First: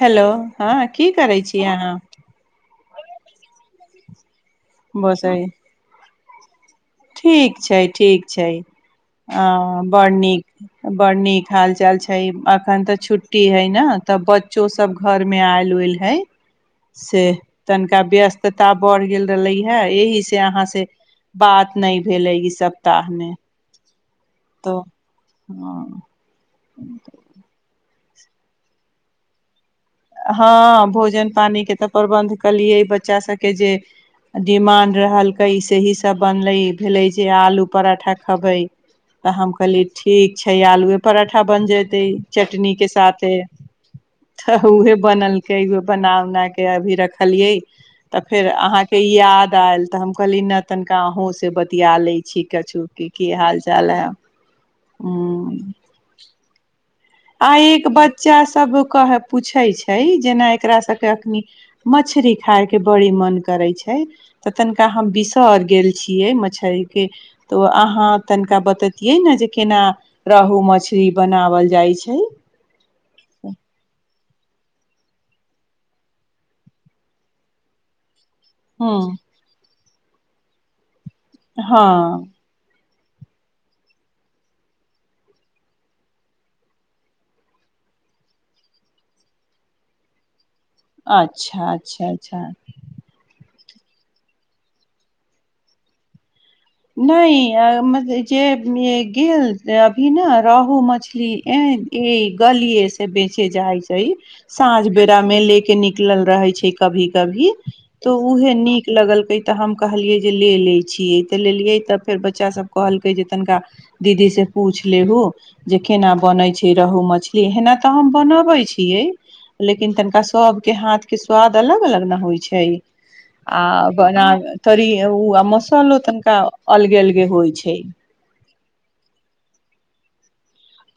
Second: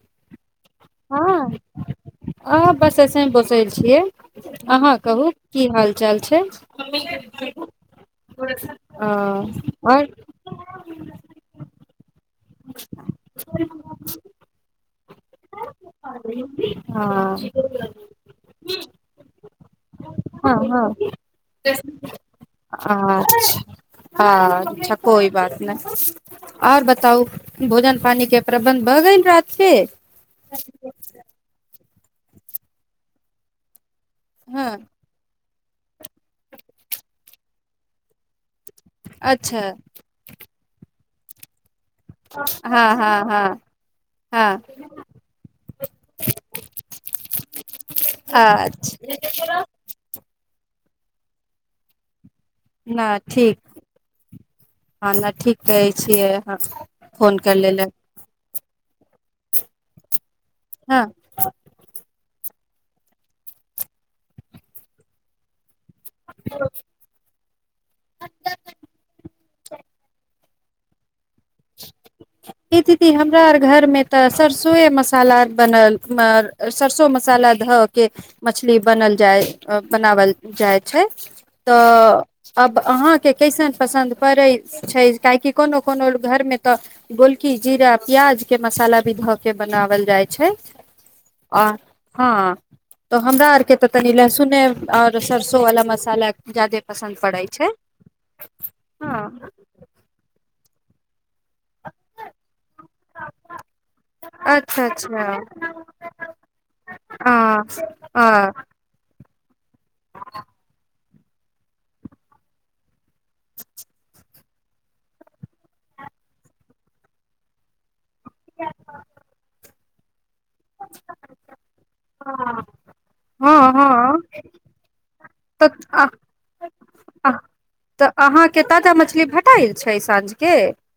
hello हँ की करै हँ छी अहाँ अह बस एसही बोसल छियै अहाँ कहू बसै की हाल चाल छै ठीक छै ठीक छै अ ह आओर बड़ नीक बड़ नीक हाल चाल छै तऽ ई अखन तऽ छुट्टी हय न तऽ बच्चो सब घर मे आयल उइल हय से हँ तनिका व्यस्तता बढ़ गेल रहले हइ एहि से यहाँ से हँ बात नहि भेलै ई सप्ताह मे हँ तो अच्छा कोइ बात ह नहि आओर बताउ भो जन पानी के प्रबन्ध भऽ गइल रात के हँ भोजन पानिके तऽ प्रबन्ध केलियै बच्चा सबके जे हँ डीमांड रहल तऽ ऐसे ही सब बनलै भेलै जे आलू पराठा खबै तऽ हम अच्छा कहलीयै ठीक छै आलुए पराठा बन जाइत तै चटनी के हँ हँ साथे हँ हँ तऽ उहे बनलकै उहे बना उना के अभी रखलियै तऽ फेर अहाँ अच्छा के याद आएल तऽ हम कहलियै न तनिका अहूँ से बतिया लै छी कछु की नहि की ठीक हाल चाल है हँ नहि ठीक हूँ कहै छियै अहाँ आ एक बच्चा सब कहे पूछै छै जेना एकरा सभके हँ अखनी मछरी खाय के बड़ी मन करै छै तऽ तनिका हम बिसरि गेल छियै मछरी के तऽ उ अहाँ तनिका बतैतियै न जे केना रहू मछरी बनावल जाइ छै ई दीदी हमरा आर घरमे तऽ सरसोए मसाला बनल सरसो मसाला धऽ के मछली बनल हूँ जाय अ बनावल जाइत छै तऽ हँ अब अहाँके कैसन पसन्द पड़ै छै काहेकि कोनो कोनो लोक घर मे तऽ गोलकी जीरा प्याज के मसाला भी धऽ के बनावल जाय छै आ अच्छा अच्छा अच्छा हँ तऽ ओ हमरा आरके तऽ तनी लहसुने आओर सरसो वाला मसाला ज्यादे पसन्द पड़ै छै नहि जे हँ गेल त इ न रोहु मछली ए ई गलिये से बेचे जाय छै साँझ अच्छा बेरा अच्छा में ले के निकलल रहे छै कभी कभी हँ तो ऊहे हँ निक लगलक तऽ हम कहलिये जे ले ले छिये लेलियै तब फेर बच्चा सब कहल जे तनका दीदी से पूछ लेबु जे केना बनै छै रह मछली एना तऽ हम बनाबै छियै लेकिन लिन तनका स सब के हाथ के स्वाद अलग अलग ने होइ छै आ हँ बना त मसालो तऽ तन अलगे अलगे अह होइ छै तऽ अहाँ के ताजा मछली भेटै छै साँझ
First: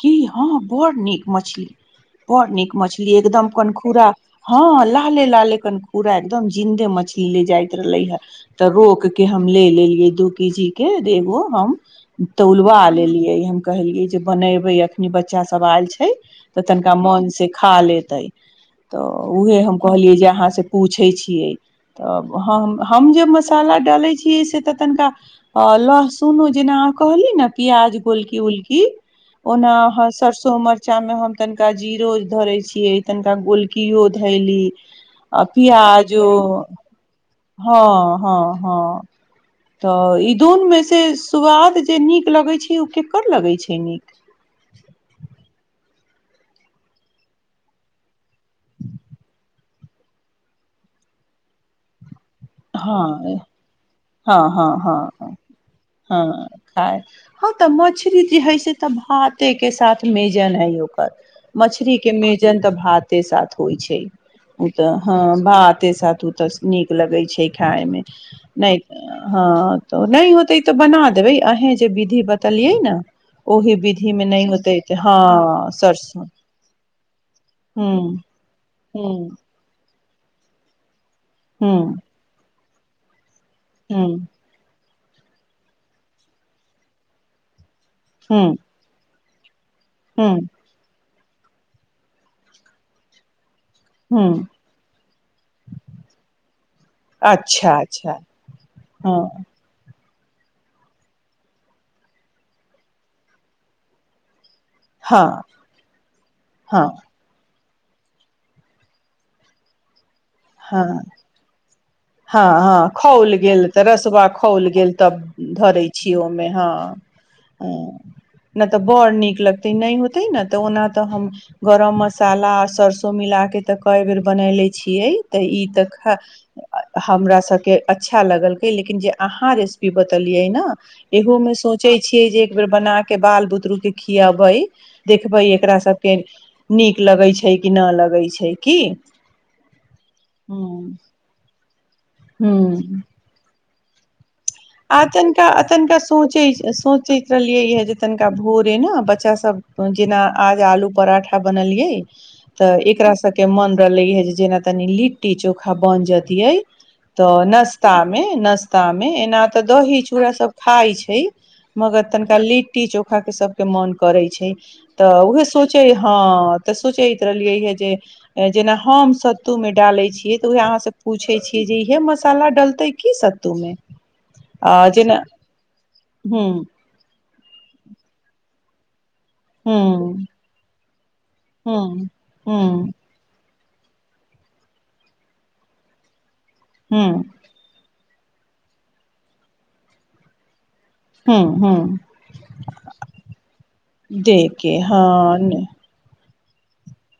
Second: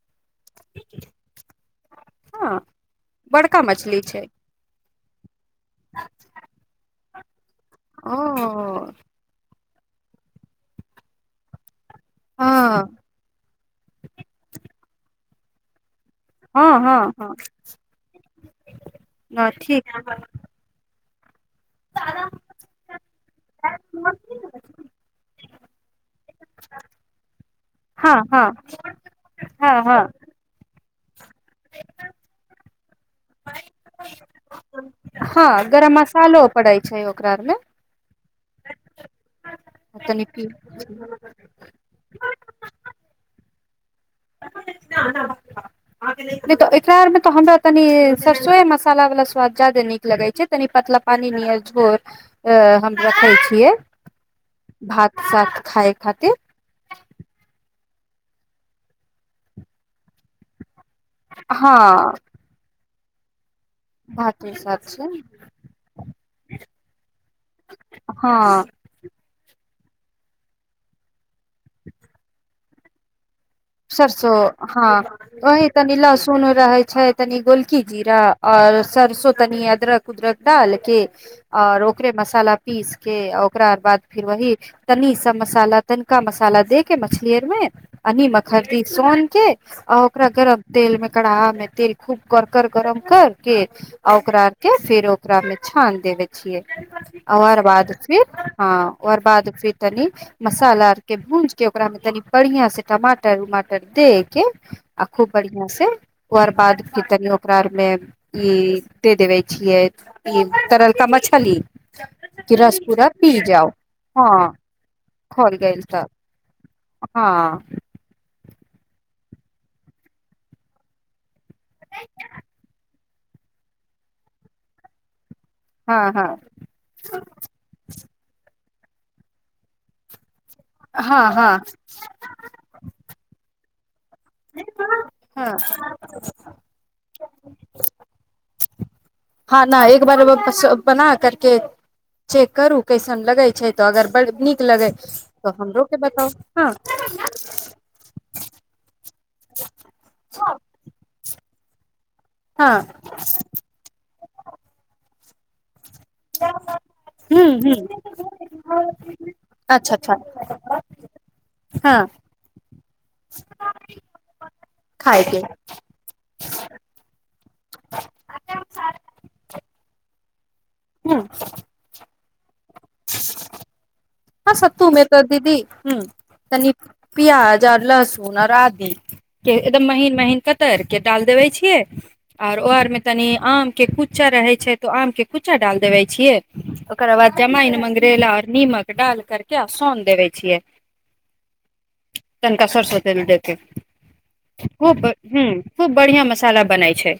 की हँ बड़ नीक मछली बड़ हँ नीक मछली एकदम बड़का मछली कनखुरा छै हँ ला लाले लाले कनखूरा एकदम जिंन्दे मछली ले जाय र ल ओ है तऽ रोक के हम ले लेलियै दू केजी के एगो हम तौलबा हँ लेलियै हम कहलियै जे नहि एबै अखनी बच्चा सब आयल छै तऽ हँ तनिका हँ मोन हँ से खा लेतै तऽ हँ उह हम ठीक कहलियै जे अहाँ से पूछै छी [inaudible] तऽ हम हम जे मसाला डालैत छियै से तऽ तनिका लहसुनो जेना अहाँ कहलियी ने प्याज हँ गोलकी हँ गोलकी हँ ओना हँ सरसो म जाबे हम तनिका जीरो धरे छियै तनिका गोल कियो धैली आ हँ गरम पियाजो मसालो पड़ै छै ओकरा आरमे हँ हँ हँ तऽ तनि इ पी दुन मे से स्वाद जे नीक लगै छै ओ केकर लगै छै नीक ना ना नहि तऽ एकरा आरमे तऽ हमरा तनी सरिसोए मसाला वालला स्वाद जा्यादे नीक लगैत छै तनी पतला पानि नियर झोर अ हम रखै हँ छियै हँ हँ भात हँ साथ खाय खातिर हँ खाइ हँ त मछ री जे हइ से तऽ भाते के साथ मेजन हइ ओ कर हँ मछरी के मेजन तऽ भात ते साथ होइ छै भाते उ साथ तऽ छै ह भाते सात उ तऽ नीक लगै छै खाय मे हँ नइ हँ तऽ नइ होतै तऽ बना देबै आहे जे विधि बतेलियै न सरसो हँ वही तनी सरसो लहसुन रहै छै तनि गोलकी हूं जीरा आओर हूं सरसो तनि अदरक उदरक डाल के आओर हूं ओकरे मसाला पीस के आओ ओकरा बाद हूं फिर वहि तनी सा मसाला तनिका मसाला दे के मछली अर मे आ निमक हूं खती सोन के आ ओकरा हूं गरम तेल मे कड़हा मे तेल खूब कर कर गरम कैर के हूं ओकरा के फिर ओकरा मे छान देबे छियै ओअर अच्छा बाद अच्छा फिर हँ ओअर बाद फिर तनि मसाला आर के भूज के ओकरा मे तनी बढ़िया से टमाटर [unintelligible] के आ हँ खूब बढ़िआ से ओर बाद हँ फिर तनियो ओकरा अर मे ई दे देबे छियै ई हँ तरलका मछली कि हँ रस हँ पूरा खाओल पी गेल जाउ तऽ रसवा हँ खाौओल गेल तब खोल गेल धरैत तऽ छी ओहिमे हँ हँ नइ तऽ बड़ नीक लगते नइ होते न तऽ ओना तऽ हम गरम मसाला आ सरसो मिलााके तऽ कएय बेर बनेले छियै तऽ ई हँ खा हँ हमरा सबके अच्छा लगल हे लेकिन जे अहाँ रेसिपी बतेल यै न हँ इहो मे हँ सोचै छियै जे एक बेर बना के बाल बुतरु खियाबै देखबै हँ एकरा सबके नीक लगे छै कि न लगे छै की हँ न एक एक बार ह बना करके चेक करू ह कैसन लगाइ छै तऽ अगर बड़ निक आ तनिका तनिका सोचैत हँ सोचैत रहलियै जे तनिका भोरे ने बच्चा सब जेना आज आलू पराठा बनलियै तऽ हँ एकरा सबके मन रहलै ह जे जेना तनी लिट्टी चोखा बै तऽ हूं नास्ता मे नास्ता मे हूं एना द अच्छा अच्छा चूड़ सब खााय छै मगर हँ तनिका लेट लिट्टी चोखा के सभके मन करै छै तऽ खायके उहे सोचै हँ तऽ सोचैत रहलियै है जे जेना हम सत्तू मे डालै छियै त उह अहाँ से हूं पूछे छियै जे इहे मस मसाला डलतै की सत्तू मे हँ आ सतु मे त जेना दीदी ह ह तनी प्याज आर लहसुन आऔर आदि के एकदम महीन हूँ महीन कतर के डाल देबे हूँ छियै आऔर ओ हूँ आरमे तनि आम के कुच्चा रहे छै तो आम के कुच्चा डाल देबे छियै ओकरा हूँ बाद जमइन मंगरैल तेल आर निमक डाल करके आ सोन देबे छियै हूँ हूँ तनिका सरसो तेल मे डालके दे के खूब ह हँ खूब बढ़िआँ मस खाना बने छै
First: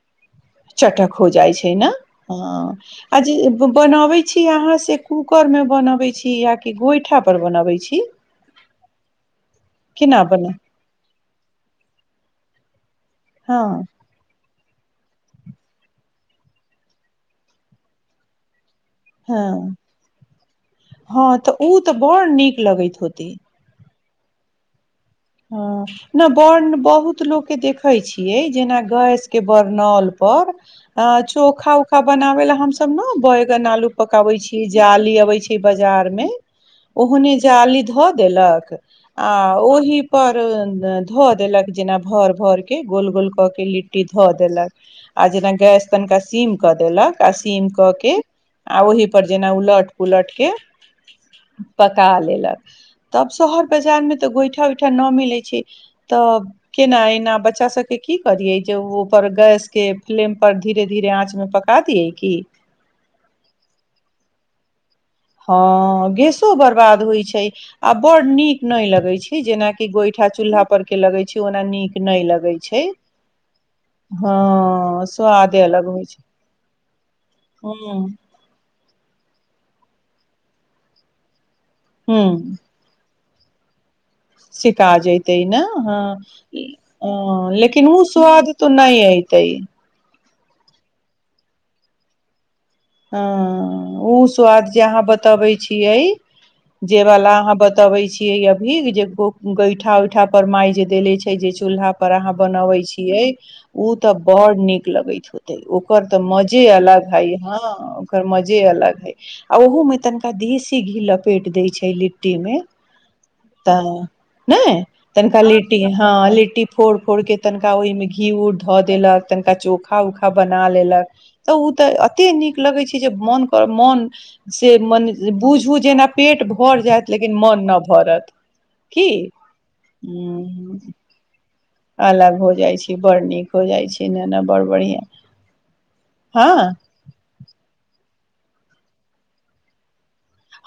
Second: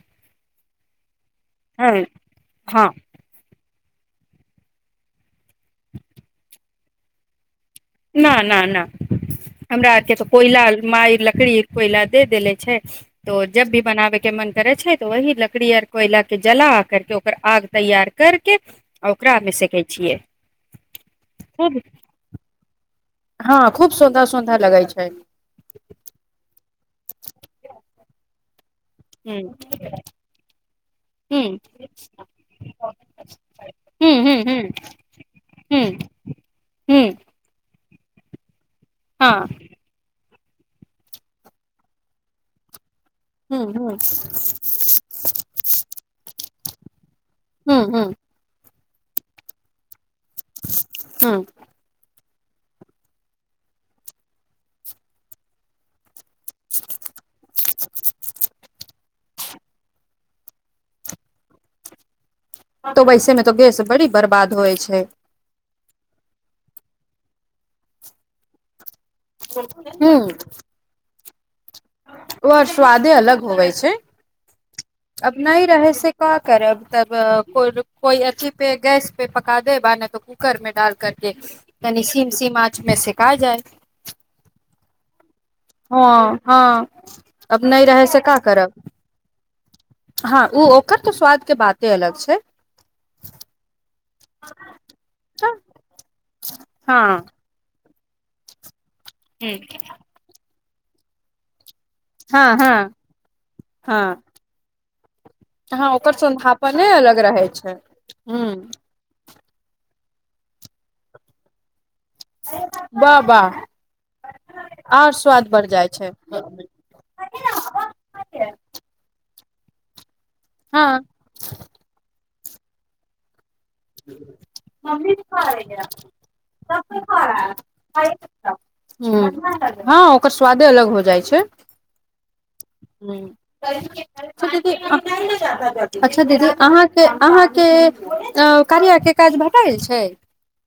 चटक हो जाइ छै ने हँ ह हँ आ जे बनावे छी यहा से कूकर में बनावे छी या क गोइठा पर बनावे छी न नहि नहि हमरा आरके केना तऽ बना कोयला मा लकड़ी कोइला दे देेले छै तो जब भी हँ बनाबयके मन करे छै तऽ वही लकड़ी आर कोयला के जला करके ओकर आग तैयार करके आ ओकरा मे हँ सेकै छियै हँ तऽ ओ खूब तऽ बड़ नीक लगैत होते हँ खूब सुन्दा सुन्दा लगै छै हँ ने बड़ बहुत लोक के देखे छियै जेना गैस के हूं बरनल पर हूं चोखा उखा बनाबे ल हमस ने बैगन आलू हूं पकाबे हूं छी हूं जाली अबे छै हूं बजार मे ओहने जाली धऽ देलक आ हँ ओहि पर ध देलक जेना भर भर के गोल गोल कऽ हूं के हूं लिट्टी धऽ देलक आ जेना गैस तनिका सीम कऽ देलक आ सीम हूं कऽ हूं के आ ओहि पर जेना उलट उलट के हूं पका लेल तब शहर बाजार मे तऽ गोइठा गोइठा न मिलै छै तऽ केना एना बच्चा सबके की करियए जे ओ पर गैस के फ्लेम पर धीरे धीरे आँच मे पका दिय की तऽ वैसे मे तऽ गैस बड़ी बर्बाद होइ छै हँ गेसो बर्बाद होइत छै आ बड़ नीक नहि लगै छै छै जेनाकी गोइठा चूल्हा पर के लगे छै ओना नीक नहि ओ लगै आर छै स्वादे अलग होवे छै हँ अब स्वादे नहि अलग रहे होइ से छै क करब तब को ह कोइ अथी पे गैस पे पका दे बाने त कूकर में डाल करके न ह सीम सीम आच मे सेक का जाय सेका जाइ तै ना ह हँ हँ अब नहि लेकिन रहे ओ से का स्वाद करब तऽ नहि अयतेै हँ ओ ओकर तऽ स्वाद के बाते अलग छै ह ओ स्वाद जे अहाँ बतबै हँ छियै जे हँ वाल अहाँ ब बतबै छियै अभी जे को गैठा उैठा पर माइ जे देले छै जे चूल्हा पर अहाँ बनावे हँ छियै तऽ हँ बड़ नीक लगैत होते हँ ओकर तऽ मजे सौंधापने अलग हई रहै हा छै ओकर हूँ मजे अलग ह आ ओह मे त धी सी घी लपेट देय छै लिट्टी लिट्टी मे वाह वाह तऽ ने आर तनिका स्वाद बढ़ लिट्टी जाइ छै हँ लिट्टी फोड़ फोड़ के तनिका ओहिमे घी उर धऽ देलक तना चोखा उखा बना हँ लेलक तऽ ओ तऽ एते निक लगै छै जे मोन मन से मने बुझू जेना पेट भर जायत लेकिन मन नहि भरत की हूँ हँ ओकर स्वादे अलग हो जाइ छै अलग हो जाइ छै बड़ नीक हो [unintelligible] जाइ छै ने ने बड़ बढ़िया अच्छा दीदी हँ अहाँके आ कनियाँ के काज भेटल छै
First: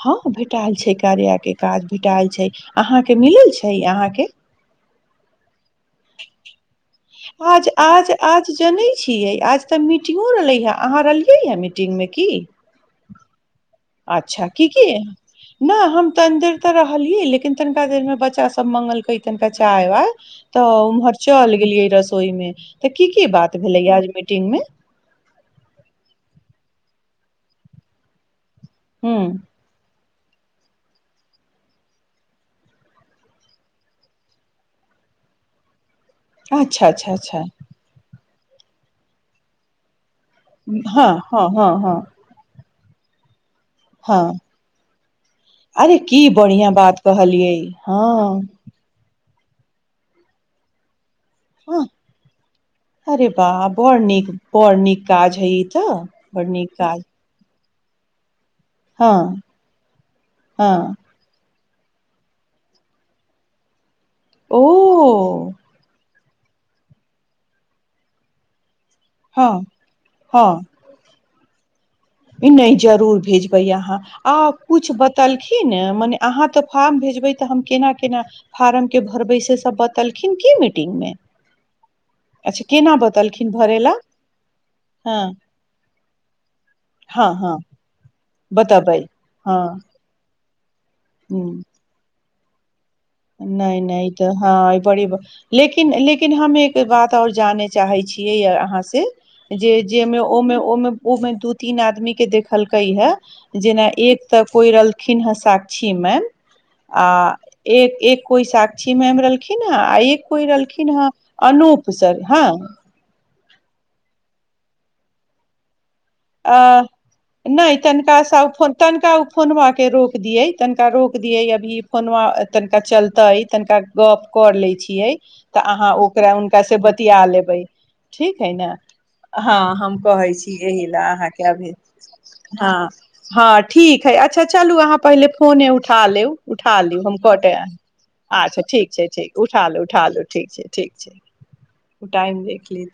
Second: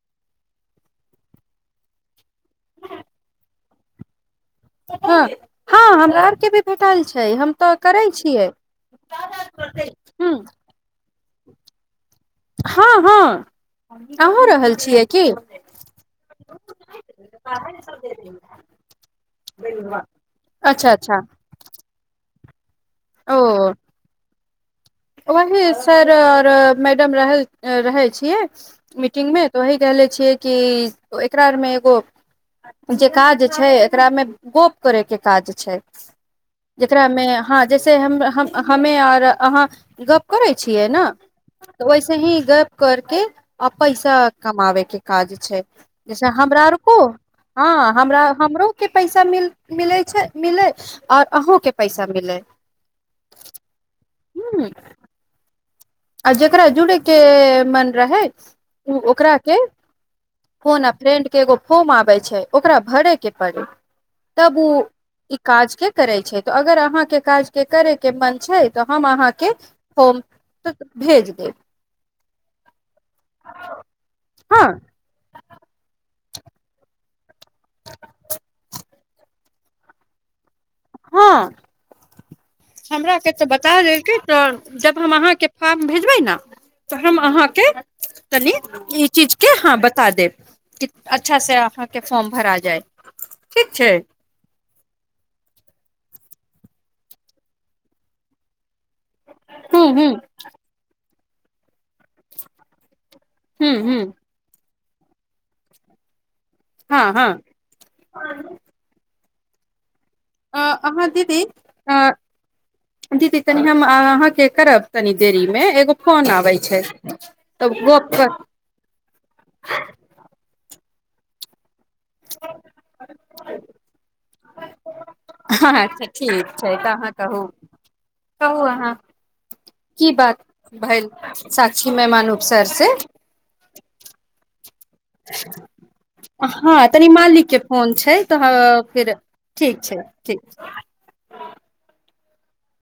हँ भेटएल छै कार्या के काज भेटल छै अहाँके मिलल छै नइ अहाँके हँ हँ हमरा आरके भी भेटल छै हम आज तऽ करै आज छियै आज जनै छियै ह्म यै मीटिंग मे कि [inaudible] हँ अहूँ अच्छा की रहल क छियै की नहि हम तनि देर तऽ रहलियै लेकिन तनिका देर मे बच्चा सब मंगलकेै तनिका चाय वाय तऽ अच्छा अच्छा उम्हर चल गेलियै रसोई मे तऽ की की बात भेलैया आज मिटिंग मे ओही सर आओर मैडम रह रहै छियै हूं मीटिंग मे त वही कहले छिय कि एकरामे एगो जे काज छै एकरा मे गप करै के काज छै अच्छा अच्छा जेकरामे अच्छा हँ जैसे हम हमे आर अहाँ गप्प करै छियै ने हँ हँ हँ तऽ हँ ओैसे ही गप्प करके आ पैसा हँ कमाबे के काज छै अरे की जैसे हमरा बढ़ियां आर कोो बात कहलियै हँ हमरा हमरो के पैसा मिल मिलै छै मिलै आओर अहूँ के हँ पैसा मिलै अरे बा बड़ नीक बड़ नीक काज हइ तऽ आब बड़ जेेकरा नीक जुडे काज के मन रहै हँ ओकरा के कोना हँ फ्रेड के एगो फर्म आबै छै ओकरा भरे के पड़े तब ओ ई काज के करै छै त अगर अहाँके काज के करय के मन छै तऽ हम अहाँके हँ हो हँ भेज देब नहि जरूर भेजबै अहाँ आ हँ कुछु बतलखिन हँ मने अहाँ तऽ फार्म भेजबे तऽ हम केना केना फार्म के भरबै से त बतेलखिन कि मे टिम मे अच्छा केना हमराक के तऽ बतलखिन बता भरे ला देलकै तऽ जब हम हँ अहाँके फॉर्म भेजबै ने त हम हँ हँ अहाँके तनी बतेबै ई चीज के हँ आहँ बता देब अच्छा से ह अहाँ के फॉर्म भरा जाय ठीक नहि छै नहि तऽ हँ बड़ी बात लेकिन लेकिन लेकिन हम एक बात और जाने चाहे छीियै य अहाँ से जे हूँ हूँ जेमे ओमे ओमे उ मे दू तीन आदमी के देखलकै हे हूँ जेना हूँ एक त कोइ खिन हँ साक्षी मैम हँ आ हँ एक एक कोइ साक्षी मैम रहलखिन ह आ एक कोइ रहलखिन हे अहाँ दीदी अनूप अ सर हँ दीदी तनि हम अहाँके करब तनि देरी मे एगो फोन आ आबै छै तब नहि तनिका गप तनिका फनवा के रोक दियै तनिका रोक दियै अभी कोनो तनिका चलतै अछि तनिका गप्प कर ले छियै तऽ हँ अहाँ अच्छा ओकरा ठीक हुनका छै से तऽ अहाँ बतिया कहू लेबै ठीक है कहू न अहाँ हँ हम की कहै बात छीए भेल अभी साक्षी मेहमान उपसर हँ से हँ ठीक है अच्छा चलू आहाँ पहिले फोने उठा लेउ उठा हँ लिउ तनी हम मालिक कटऽ के फोन छै तऽ अच्छा ठीक छै फिर ठीक उठा लू छै उठा लू ठीक छै ठीक छै ओ टाइम देख लीत